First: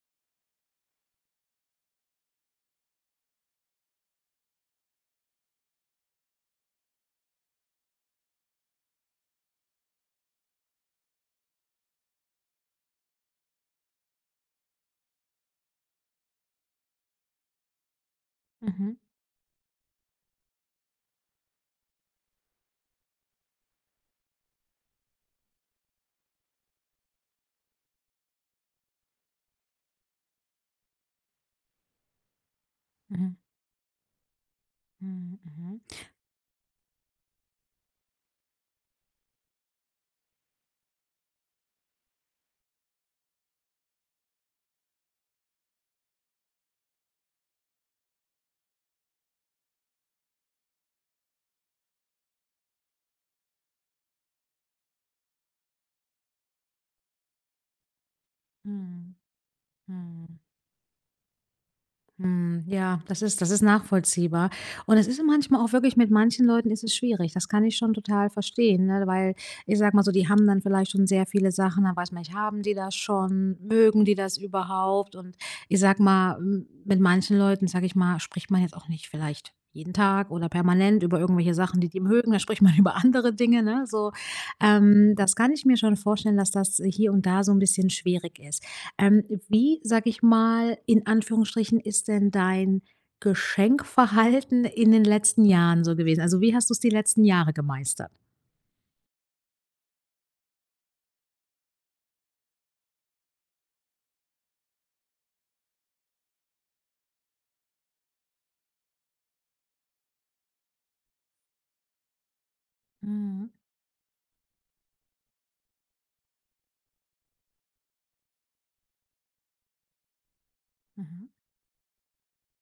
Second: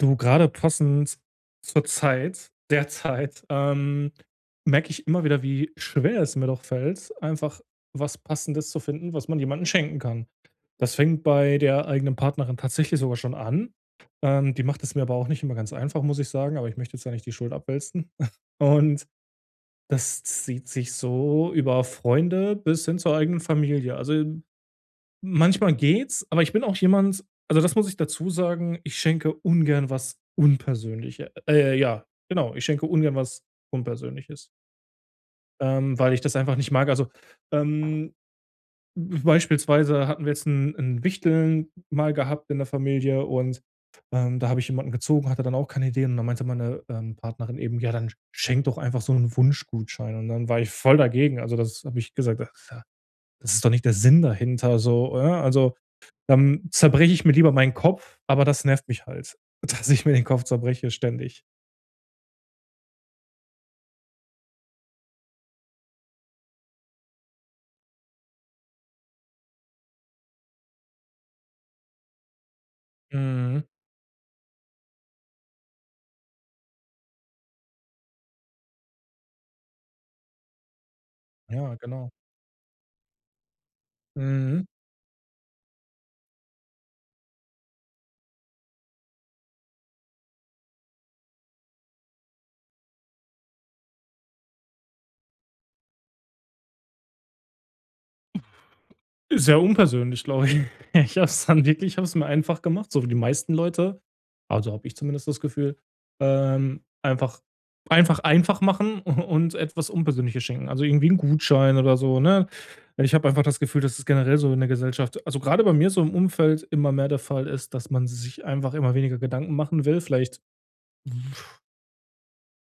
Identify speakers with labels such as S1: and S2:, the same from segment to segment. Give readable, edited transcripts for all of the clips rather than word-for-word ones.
S1: Du, gerade passend zur Zeit derzeit, merke ich immer wieder, wie schwer es mir doch fällt, einfach was Passendes zu finden, was man jemandem schenken kann. Das fängt bei der eigenen Partnerin tatsächlich sogar schon an. Die macht es mir aber auch nicht immer ganz einfach, muss ich sagen, aber ich möchte jetzt ja nicht die Schuld abwälzen.
S2: Mhm,
S1: Und das zieht sich so über Freunde bis hin zur eigenen Familie. Also manchmal geht's, aber ich bin auch jemand, also, das muss ich dazu sagen, ich schenke ungern was unpersönliches. Ja, genau, ich schenke ungern
S2: mhm,
S1: was Unpersönliches,
S2: mhm, mhm,
S1: weil ich das einfach nicht mag. Also, ähm, beispielsweise hatten wir jetzt 'n Wichteln mal gehabt in der Familie und, da habe ich jemanden gezogen, hatte dann auch keine Ideen und dann meinte meine, Partnerin eben: „Ja, dann schenk doch einfach so einen Wunschgutschein.“ Und dann war ich voll dagegen. Also, das habe ich gesagt: Das ist doch nicht der Sinn dahinter so, oder?“ Also dann zerbreche ich mir lieber meinen Kopf, aber das nervt mich
S2: mhm,
S1: halt, dass ich mir den
S2: mhm.
S1: Kopf zerbreche ständig.
S2: Hm, ja, das ist nachvollziehbar. Und es ist manchmal auch wirklich mit manchen Leuten ist es schwierig. Das kann ich schon total verstehen, ne? Weil ich sag mal so, die haben dann vielleicht schon sehr viele Sachen, dann weiß man nicht, haben die das schon?
S1: Mhm.
S2: Mögen die das überhaupt? Und ich sag mal, mit manchen Leuten, sage ich mal, spricht man jetzt auch nicht vielleicht jeden Tag oder permanent über irgendwelche
S1: Ja,
S2: Sachen, die die
S1: genau.
S2: mögen. Da spricht man über andere Dinge, ne? So,
S1: Mhm.
S2: das kann ich mir schon vorstellen, dass das hier und da so ein bisschen schwierig ist. Wie, sage ich mal, in Anführungsstrichen, ist denn dein Geschenkverhalten in den letzten Jahren so gewesen? Also, wie hast du es die letzten Jahre gemeistert?
S1: Sehr unpersönlich, glaube ich. Ich habe es mir einfach gemacht, so wie die meisten Leute. Also, habe ich zumindest das Gefühl. Ähm, einfach einfach machen und etwas Unpersönliches schenken. Also, irgendwie einen Gutschein oder so, ne? Ich habe einfach
S2: Mhm.
S1: das Gefühl, dass es generell so in der Gesellschaft, also, gerade bei mir so im Umfeld, immer mehr der Fall ist, dass man sich einfach immer weniger Gedanken machen will. Vielleicht
S2: Mhm.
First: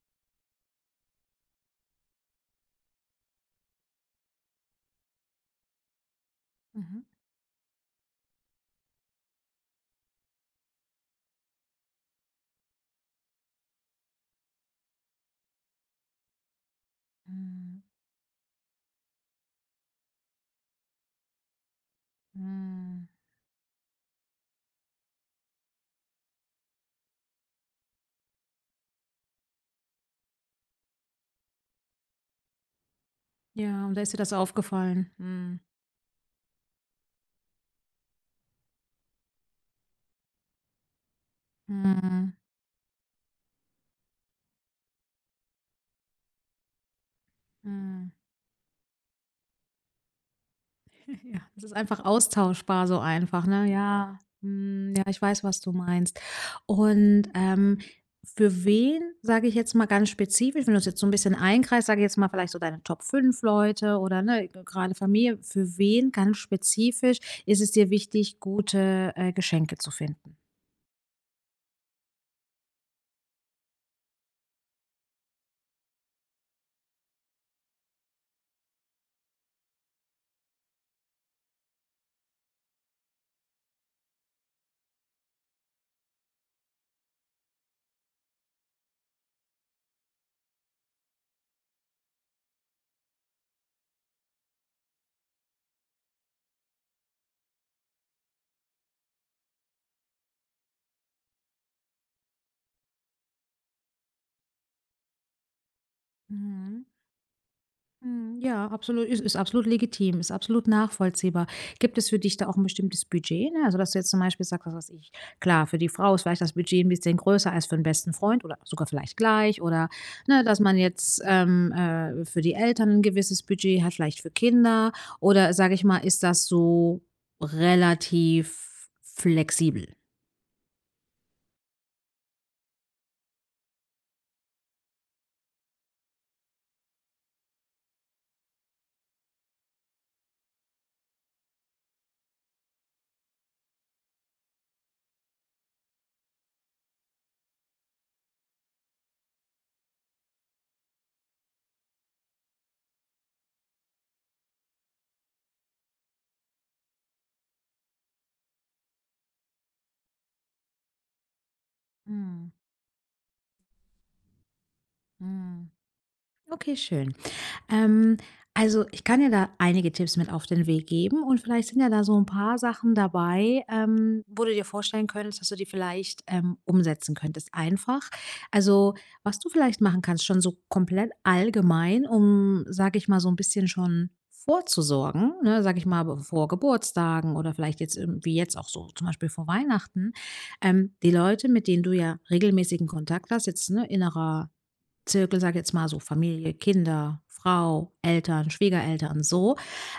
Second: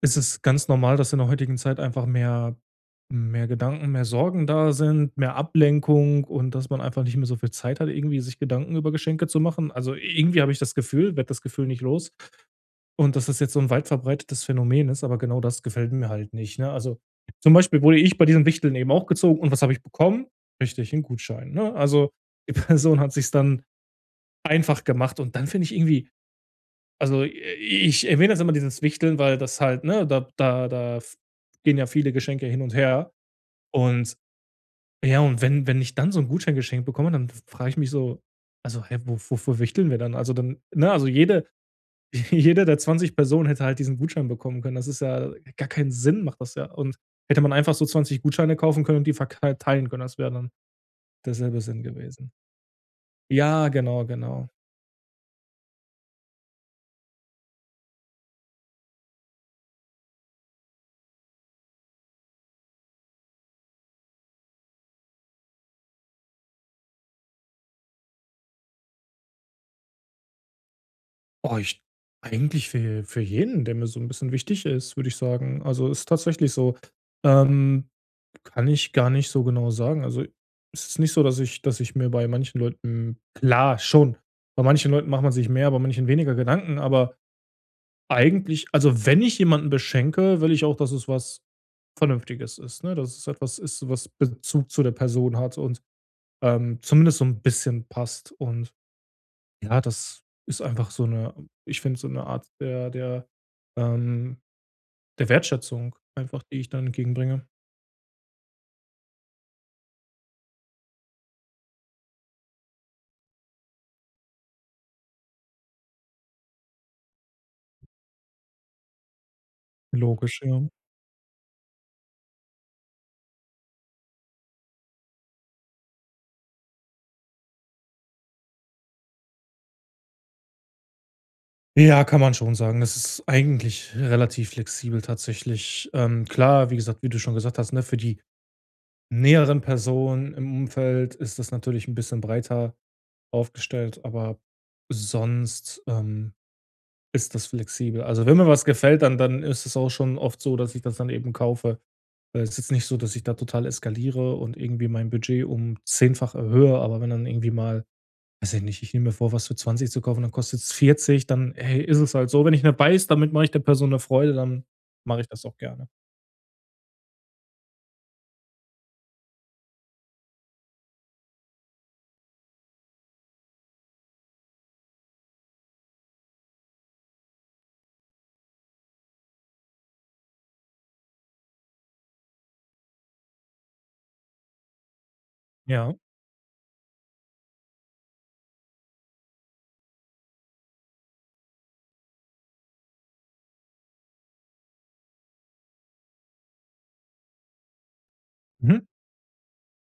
S1: Es ist ganz normal, dass in der heutigen Zeit einfach mehr Gedanken, mehr Sorgen da sind, mehr Ablenkung, und dass man
S2: Mhm.
S1: einfach nicht mehr so viel Zeit hat, irgendwie sich Gedanken über Geschenke zu machen. Also, irgendwie habe ich das Gefühl werde das Gefühl nicht los, und dass das jetzt so ein weit verbreitetes Phänomen ist, aber genau das gefällt mir halt nicht, ne? Also, zum Beispiel wurde ich bei diesen Wichteln eben auch gezogen, und was habe ich bekommen? Richtig, einen Gutschein, ne? Also, die Person
S2: Mhm.
S1: hat sich's dann einfach gemacht, und dann finde ich irgendwie, also, i ich erwähne jetzt immer dieses Wichteln, weil das halt, ne, da da da f gehen ja viele Geschenke hin und her.
S2: Ja, und da ist dir
S1: Und
S2: das aufgefallen.
S1: ja, und
S2: Mhm.
S1: wenn ich dann so ein Gutschein geschenkt bekomme, dann frage ich mich so: „Also, hä, wo wofür wichteln wir dann?“ Also, dann, ne, also jede
S2: Mhm.
S1: jede der 20 Personen hätte halt diesen Gutschein bekommen können. Das ist ja gar keinen Sinn macht das ja. Und hätte man einfach so
S2: Mhm.
S1: 20 Gutscheine kaufen können und die verteilen können, das wäre dann
S2: Ja,
S1: derselbe
S2: es ist
S1: Sinn
S2: einfach
S1: gewesen.
S2: austauschbar so einfach,
S1: Ja,
S2: ne?
S1: genau,
S2: Ja,
S1: genau.
S2: hm, ja, ich weiß, was du meinst. Und, für wen, sage ich jetzt mal ganz spezifisch, wenn du es jetzt so ein bisschen einkreist, sage ich jetzt mal vielleicht so deine Top 5 Leute oder, ne, gerade grade Familie, für wen ganz spezifisch ist es dir wichtig, gute, Geschenke zu finden?
S1: Oh, ich eigentlich für jeden, der mir so ein bisschen wichtig ist, würde ich sagen. Also, ist tatsächlich so. Ähm, Kann ich gar nicht so genau sagen. Also, es ist nicht so, dass ich mir bei manchen Leuten, klar, schon, bei manchen Leuten macht man sich mehr, bei manchen weniger Gedanken, aber eigentlich, also, wenn ich jemanden beschenke, will ich auch, dass es was Vernünftiges ist, ne? Dass es etwas ist, was Bezug zu der Person hat und, zumindest so ein bisschen passt, und ja, das ist einfach so eine, ich finde, so eine Art der, ähm der Wertschätzung einfach, die ich
S2: Mhm.
S1: dann entgegenbringe.
S2: Mhm, ja, absolut ist absolut legitim, ist absolut nachvollziehbar. Gibt es für dich da auch ein bestimmtes Budget, ne? Also, dass du jetzt zum Beispiel sagst, was weiß ich klar, für die Frau ist vielleicht das Budget ein bisschen größer als für den besten Freund oder sogar vielleicht gleich oder,
S1: Logisch,
S2: ne, dass
S1: ja.
S2: man jetzt, für die Eltern ein gewisses Budget hat, vielleicht für Kinder oder sage ich mal, ist das so relativ flexibel?
S1: Ja, kann man schon sagen. Das ist eigentlich relativ flexibel tatsächlich. Klar, wie gesagt, wie du schon gesagt hast, ne, für die näheren Personen im Umfeld ist das natürlich ein bisschen breiter aufgestellt, aber sonst, ist das flexibel. Also, wenn mir was gefällt, dann ist es auch schon oft so, dass ich das dann eben kaufe. Weil es ist jetzt nicht so, dass ich da total eskaliere und irgendwie mein Budget um zehnfach erhöhe, aber wenn dann irgendwie mal, weiß ich nicht, ich nehme mir vor, was für 20 zu kaufen, dann kostet es 40, dann, hey, ist es halt so.
S2: Mhm,
S1: Wenn ich dabei ist, damit mache ich der Person eine Freude, dann mache ich das auch
S2: mhm.
S1: gerne.
S2: Okay, schön. Ähm, also, ich kann ja da einige Tipps mit auf den Weg geben und vielleicht sind ja da so ein paar Sachen dabei, wo du dir vorstellen könntest, dass du die vielleicht, umsetzen könntest einfach. Also, was du vielleicht machen kannst, schon so komplett allgemein, um, sage ich mal, so ein bisschen schon vorzusorgen, ne, sage ich
S1: Ja.
S2: mal, b vor Geburtstagen oder vielleicht jetzt im wie jetzt auch so zum Beispiel vor Weihnachten. Die Leute, mit denen du ja regelmäßigen Kontakt hast, jetzt, ne, innerer Zirkel, sage ich jetzt mal so Familie, Kinder, Frau, Eltern,
S1: Mhm.
S2: Schwiegereltern, so,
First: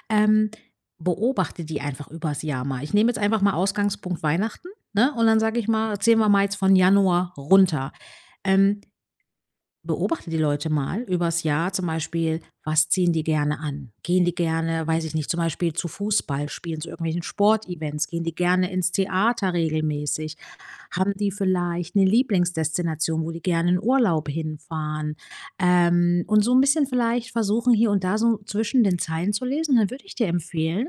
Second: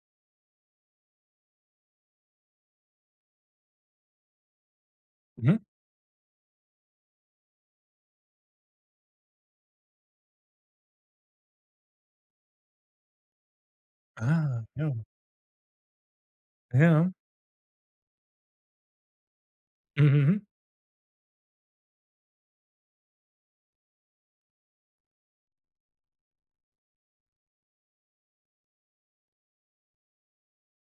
S2: ähm, beobachte die einfach übers Jahr mal. Ich nehme jetzt einfach mal Ausgangspunkt Weihnachten, ne? Und dann
S1: Mhm.
S2: sage ich mal, zählen wir mal jetzt von Januar runter. Ähm, Beobachte die Leute mal übers Jahr zum Beispiel, was ziehen die gerne an? Gehen die
S1: Ah,
S2: gerne,
S1: ja.
S2: weiß ich nicht, zum Beispiel zu Fußballspielen, zu
S1: Ja.
S2: irgendwelchen Sportevents? Gehen die gerne ins Theater
S1: Mhm,
S2: regelmäßig?
S1: mhm.
S2: Haben die vielleicht eine Lieblingsdestination, wo die gerne in Urlaub hinfahren? Und so ein bisschen vielleicht versuchen, hier und da so zwischen den Zeilen zu lesen, dann würde ich dir empfehlen,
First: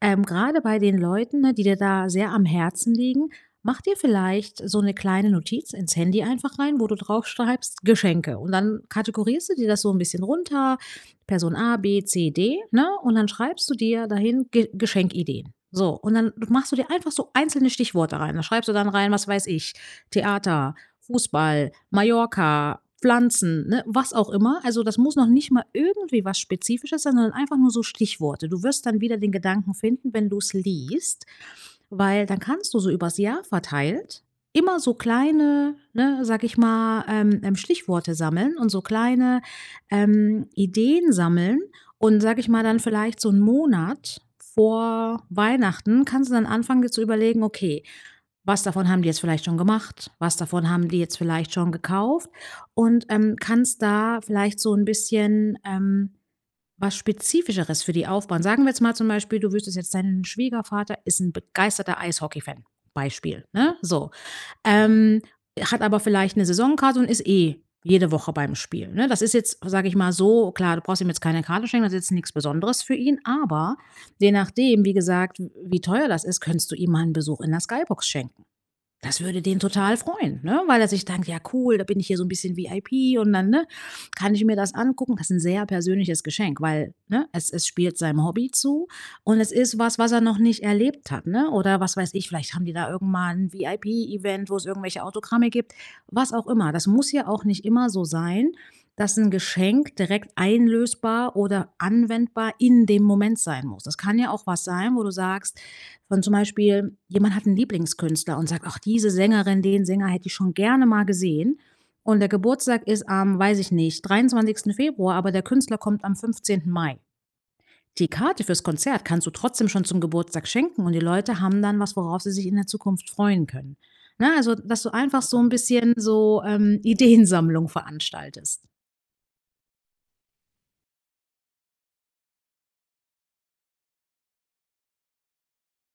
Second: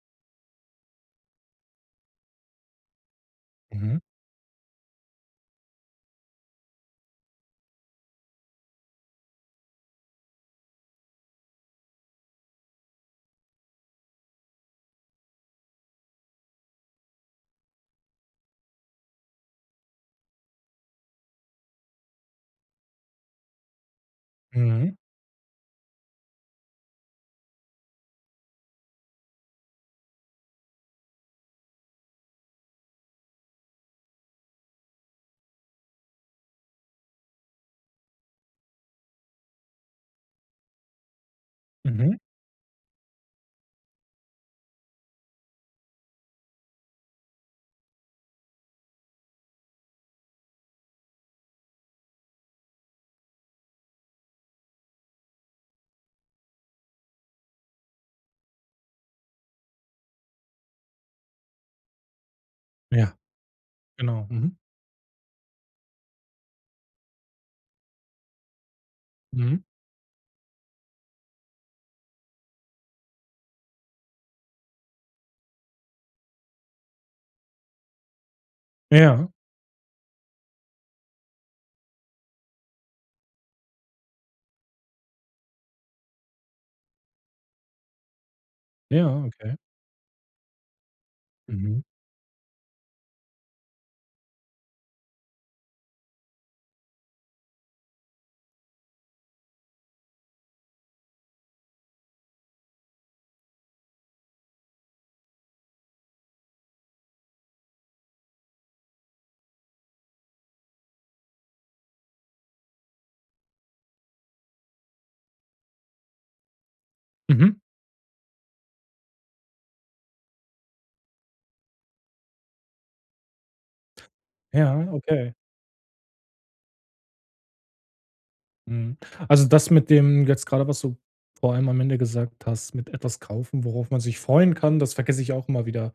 S2: grade bei den Leuten, ne, die dir da sehr am Herzen liegen, mach dir
S1: Mhm.
S2: vielleicht so eine kleine Notiz ins Handy einfach rein, wo du drauf schreibst „Geschenke“ und dann kategorierst du dir das so ein bisschen runter, Person A, B, C, D, ne? Und dann schreibst du dir dahin Ge Geschenkideen. So, und dann machst du dir einfach so einzelne Stichworte rein. Da schreibst du dann rein, was weiß ich, Theater, Fußball, Mallorca, Pflanzen, ne, was auch immer. Also,
S1: Mhm.
S2: das muss noch nicht mal irgendwie was Spezifisches sein, sondern einfach nur so Stichworte. Du wirst dann wieder den Gedanken finden, wenn du's liest, weil dann kannst du so übers Jahr verteilt immer so kleine, ne, sag ich mal, Stichworte sammeln und so kleine, Ideen sammeln
S1: Mhm.
S2: und, sag ich mal, dann vielleicht so einen Monat vor Weihnachten kannst du dann anfangen, dir zu überlegen: „Okay, was davon haben die jetzt vielleicht schon gemacht? Was davon haben die jetzt vielleicht schon gekauft? Und, kannst da vielleicht so ein bisschen, was Spezifischeres für die aufbauen. Sagen wir jetzt mal zum Beispiel, du wüsstest jetzt, dein Schwiegervater ist ein begeisterter Eishockey-Fan,
S1: Ja,
S2: Beispiel, ne? So,
S1: genau. Mhm.
S2: ähm, hat aber vielleicht eine Saisonkarte und ist eh jede Woche beim Spiel, ne? Das ist
S1: Mhm.
S2: jetzt, sage ich mal so klar, du brauchst ihm jetzt keine Karte schenken, das ist jetzt nichts Besonderes für ihn, aber je nachdem, wie gesagt, wie teuer das ist, könntest du ihm mal 'n Besuch in der Skybox schenken. Das
S1: Ja.
S2: würde den total freuen, ne? Weil er sich denkt: „Ja cool, da bin ich hier so ein bisschen VIP und dann, ne, kann ich mir das angucken.“ Das ist ein sehr persönliches Geschenk, weil, ne, es spielt seinem Hobby zu
S1: Ja,
S2: und es
S1: okay.
S2: ist was, was er noch nicht erlebt hat, ne? Oder
S1: Mhm.
S2: was weiß ich, vielleicht haben die da irgend mal 'n VIP-Event, wo es irgendwelche Autogramme gibt, was auch immer. Das muss ja auch nicht immer so sein, dass ein Geschenk direkt einlösbar oder anwendbar in dem Moment sein muss. Das kann ja auch was sein, wo du sagst von zum Beispiel, jemand hat einen Lieblingskünstler und sagt: „Ach, diese Sängerin, den Sänger hätte ich schon gerne mal gesehen.“ Und der Geburtstag ist am, weiß ich nicht, 23. Februar, aber der Künstler kommt am 15. Mai.
S1: Mhm.
S2: Die Karte fürs Konzert kannst du trotzdem schon zum Geburtstag schenken und die Leute haben dann was, worauf sie sich in der Zukunft freuen können. Ne, also, dass du
S1: Ja,
S2: einfach
S1: okay.
S2: so ein bisschen so, Ideensammlung veranstaltest.
S1: Mhm. Also, das, mit dem jetzt gerade, was du vor allem am Ende gesagt hast, mit etwas kaufen, worauf man sich freuen kann, das vergesse ich auch immer wieder.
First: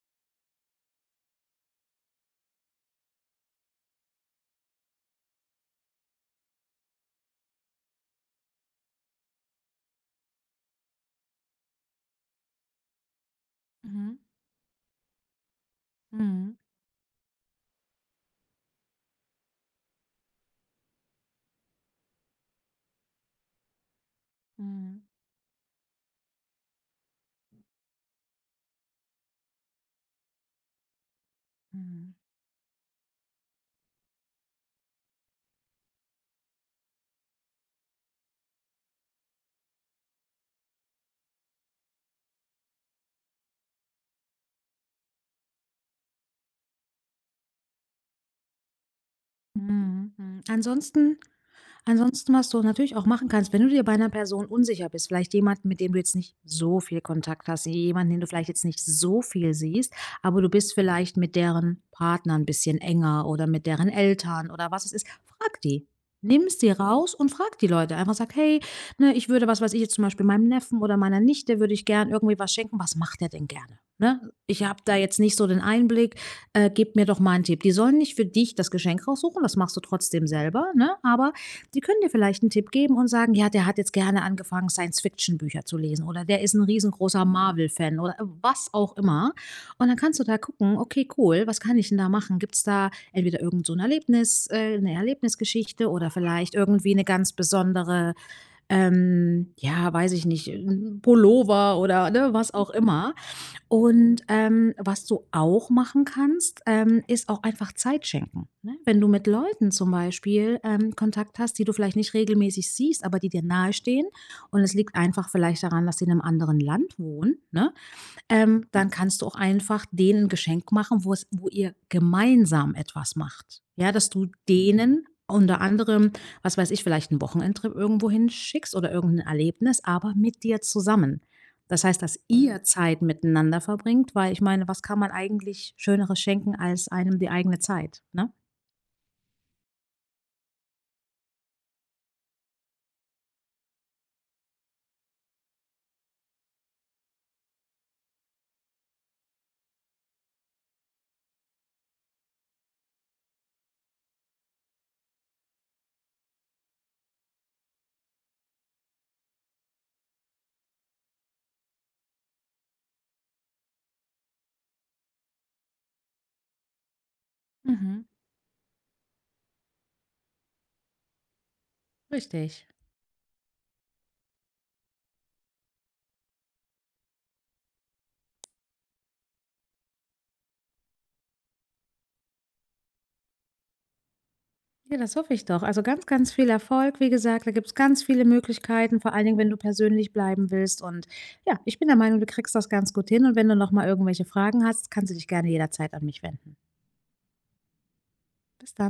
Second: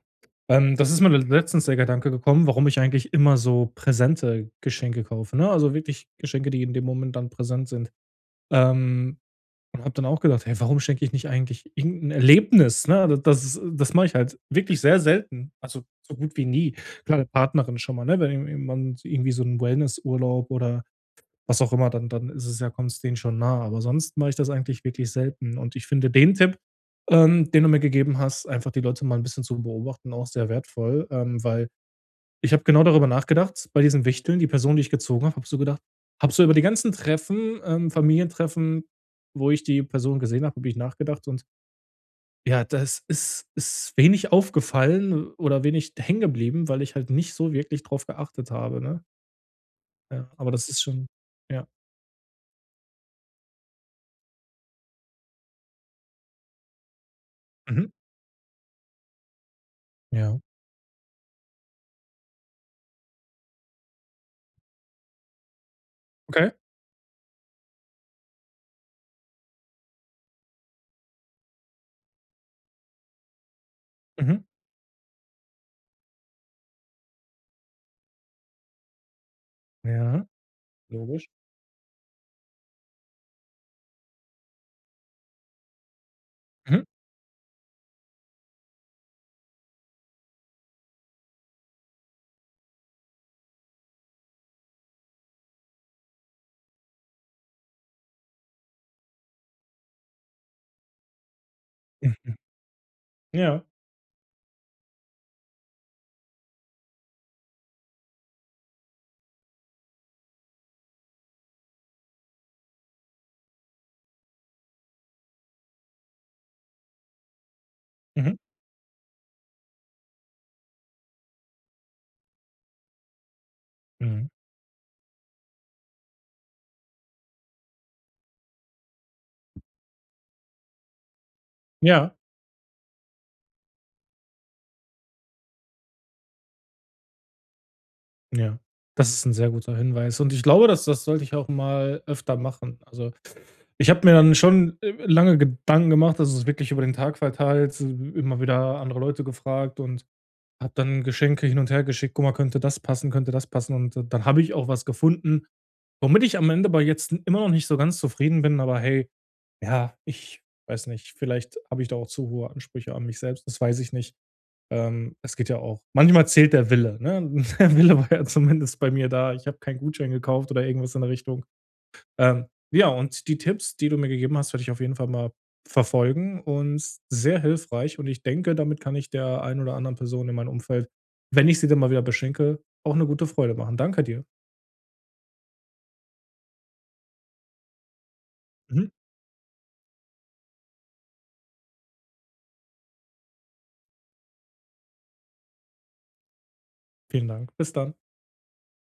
S1: Das ist mir letztens der Gedanke gekommen, warum ich eigentlich immer so präsente Geschenke kaufe, ne? Also, wirklich Geschenke, die in dem Moment dann präsent sind. Ähm, und habe dann auch gedacht: „Hey, warum schenke ich nicht eigentlich irgendein Erlebnis?“, ne? D das ist das mache ich
S2: Mhm.
S1: halt wirklich sehr selten, also, so gut wie
S2: Mhm.
S1: nie. Klar, der Partnerin schon mal, ne, wenn man irgendwie so einen Wellnessurlaub oder was auch immer, dann ist es ja, kommt's denen schon nah. Aber sonst mache ich das eigentlich
S2: Mhm.
S1: wirklich selten. Und ich finde den Tipp, den du mir gegeben hast, einfach die Leute mal ein bisschen zu beobachten, auch sehr wertvoll, weil
S2: Mhm.
S1: ich habe genau darüber nachgedacht, bei diesen Wichteln, die Person, die ich gezogen habe, so über die ganzen Treffen, Familientreffen, wo ich die Person gesehen habe, habe ich nachgedacht, und ja, das ist wenig aufgefallen oder wenig hängen geblieben, weil ich halt nicht so wirklich drauf geachtet habe, ne?
S2: Mhm.
S1: Ja,
S2: Mhm.
S1: aber das ist schon,
S2: Ansonsten
S1: ja.
S2: Ansonsten, was du natürlich auch machen kannst, wenn du dir bei einer Person unsicher bist, vielleicht jemanden, mit dem du jetzt nicht so viel Kontakt hast,
S1: Mhm.
S2: jemanden, den du vielleicht jetzt nicht so viel siehst,
S1: Ja.
S2: aber du bist vielleicht mit deren Partner ein bisschen enger oder mit deren Eltern oder was es ist, frag die. Nimm
S1: Okay.
S2: es dir raus und frag die Leute. Einfach sag, hey, ne, ich würde, was weiß ich jetzt zum Beispiel meinem Neffen oder meiner Nichte, würde ich gern irgendwie was schenken. Was macht der denn gerne? Ne?
S1: Mhm.
S2: Ich habe da jetzt nicht so den Einblick. Gib mir doch mal einen Tipp. Die sollen nicht für dich das Geschenk raussuchen, das machst du
S1: Ja.
S2: trotzdem selber, ne?
S1: Logisch.
S2: Aber die können dir vielleicht einen Tipp geben und sagen: „Ja, der hat jetzt gerne angefangen, Science-Fiction-Bücher zu lesen“ oder „der ist ein
S1: Mhm.
S2: riesengroßer Marvel-Fan“ oder was auch immer. Und dann kannst du da gucken: „Okay, cool, was kann ich denn da machen?“ Gibt's da entweder irgend so ein Erlebnis 'ne Erlebnisgeschichte oder vielleicht irgendwie eine ganz besondere, ja, weiß ich nicht, 'n Pullover oder, ne,
S1: Mhm.
S2: was auch immer.
S1: Ja.
S2: Und, was du auch machen kannst, ist auch einfach Zeit schenken, ne? Wenn du mit Leuten zum Beispiel, Kontakt hast, die du vielleicht nicht regelmäßig siehst, aber die dir nahestehen und es liegt einfach vielleicht daran, dass sie in einem anderen Land wohnen, ne?
S1: Mhm.
S2: Dann kannst du auch einfach denen 'n Geschenk machen, wo ihr gemeinsam etwas macht. Ja, dass du
S1: Mhm.
S2: denen unter anderem, was weiß ich, vielleicht einen Wochenendtrip irgendwo hinschickst oder irgendein Erlebnis, aber mit dir zusammen. Das heißt,
S1: Ja,
S2: dass ihr Zeit miteinander verbringt, weil ich meine, was kann man eigentlich Schöneres schenken als einem die eigene Zeit, ne?
S1: ja. Das ist 'n sehr guter Hinweis, und ich glaube, das sollte ich auch mal öfter machen. Also, ich habe mir dann schon, lange Gedanken gemacht, also, es wirklich über den Tag verteilt, immer wieder andere Leute gefragt, und habe dann Geschenke hin und her geschickt: „Guck mal, könnte das passen, könnte das passen?“ Und dann habe ich auch was gefunden, womit ich am Ende aber jetzt immer noch nicht so ganz zufrieden bin, aber hey, ja, ich weiß nicht, vielleicht habe ich da auch zu hohe Ansprüche an mich selbst, das weiß ich nicht. Es geht ja auch, manchmal zählt der Wille, ne? Der Wille
S2: Mhm,
S1: war ja zumindest bei mir da. Ich habe keinen Gutschein gekauft oder irgendwas in der Richtung. Ähm,
S2: richtig.
S1: ja, und die Tipps, die du mir gegeben hast, werde ich auf jeden Fall mal verfolgen, und sehr hilfreich. Und ich denke, damit kann ich der ein oder anderen Person in meinem Umfeld, wenn ich sie dann mal wieder beschenke, auch eine gute Freude machen. Danke dir.
S2: Ja, das hoffe ich doch. Also ganz, ganz viel Erfolg. Wie gesagt, da gibt es ganz viele
S1: Mhm.
S2: Möglichkeiten, vor allen Dingen, wenn du persönlich bleiben willst. Und ja, ich bin der Meinung, du kriegst das ganz gut hin. Und wenn du nochmal irgendwelche Fragen hast, kannst du dich gerne jederzeit an mich wenden.
S1: Vielen Dank. Bis dann.
S2: Bis dann.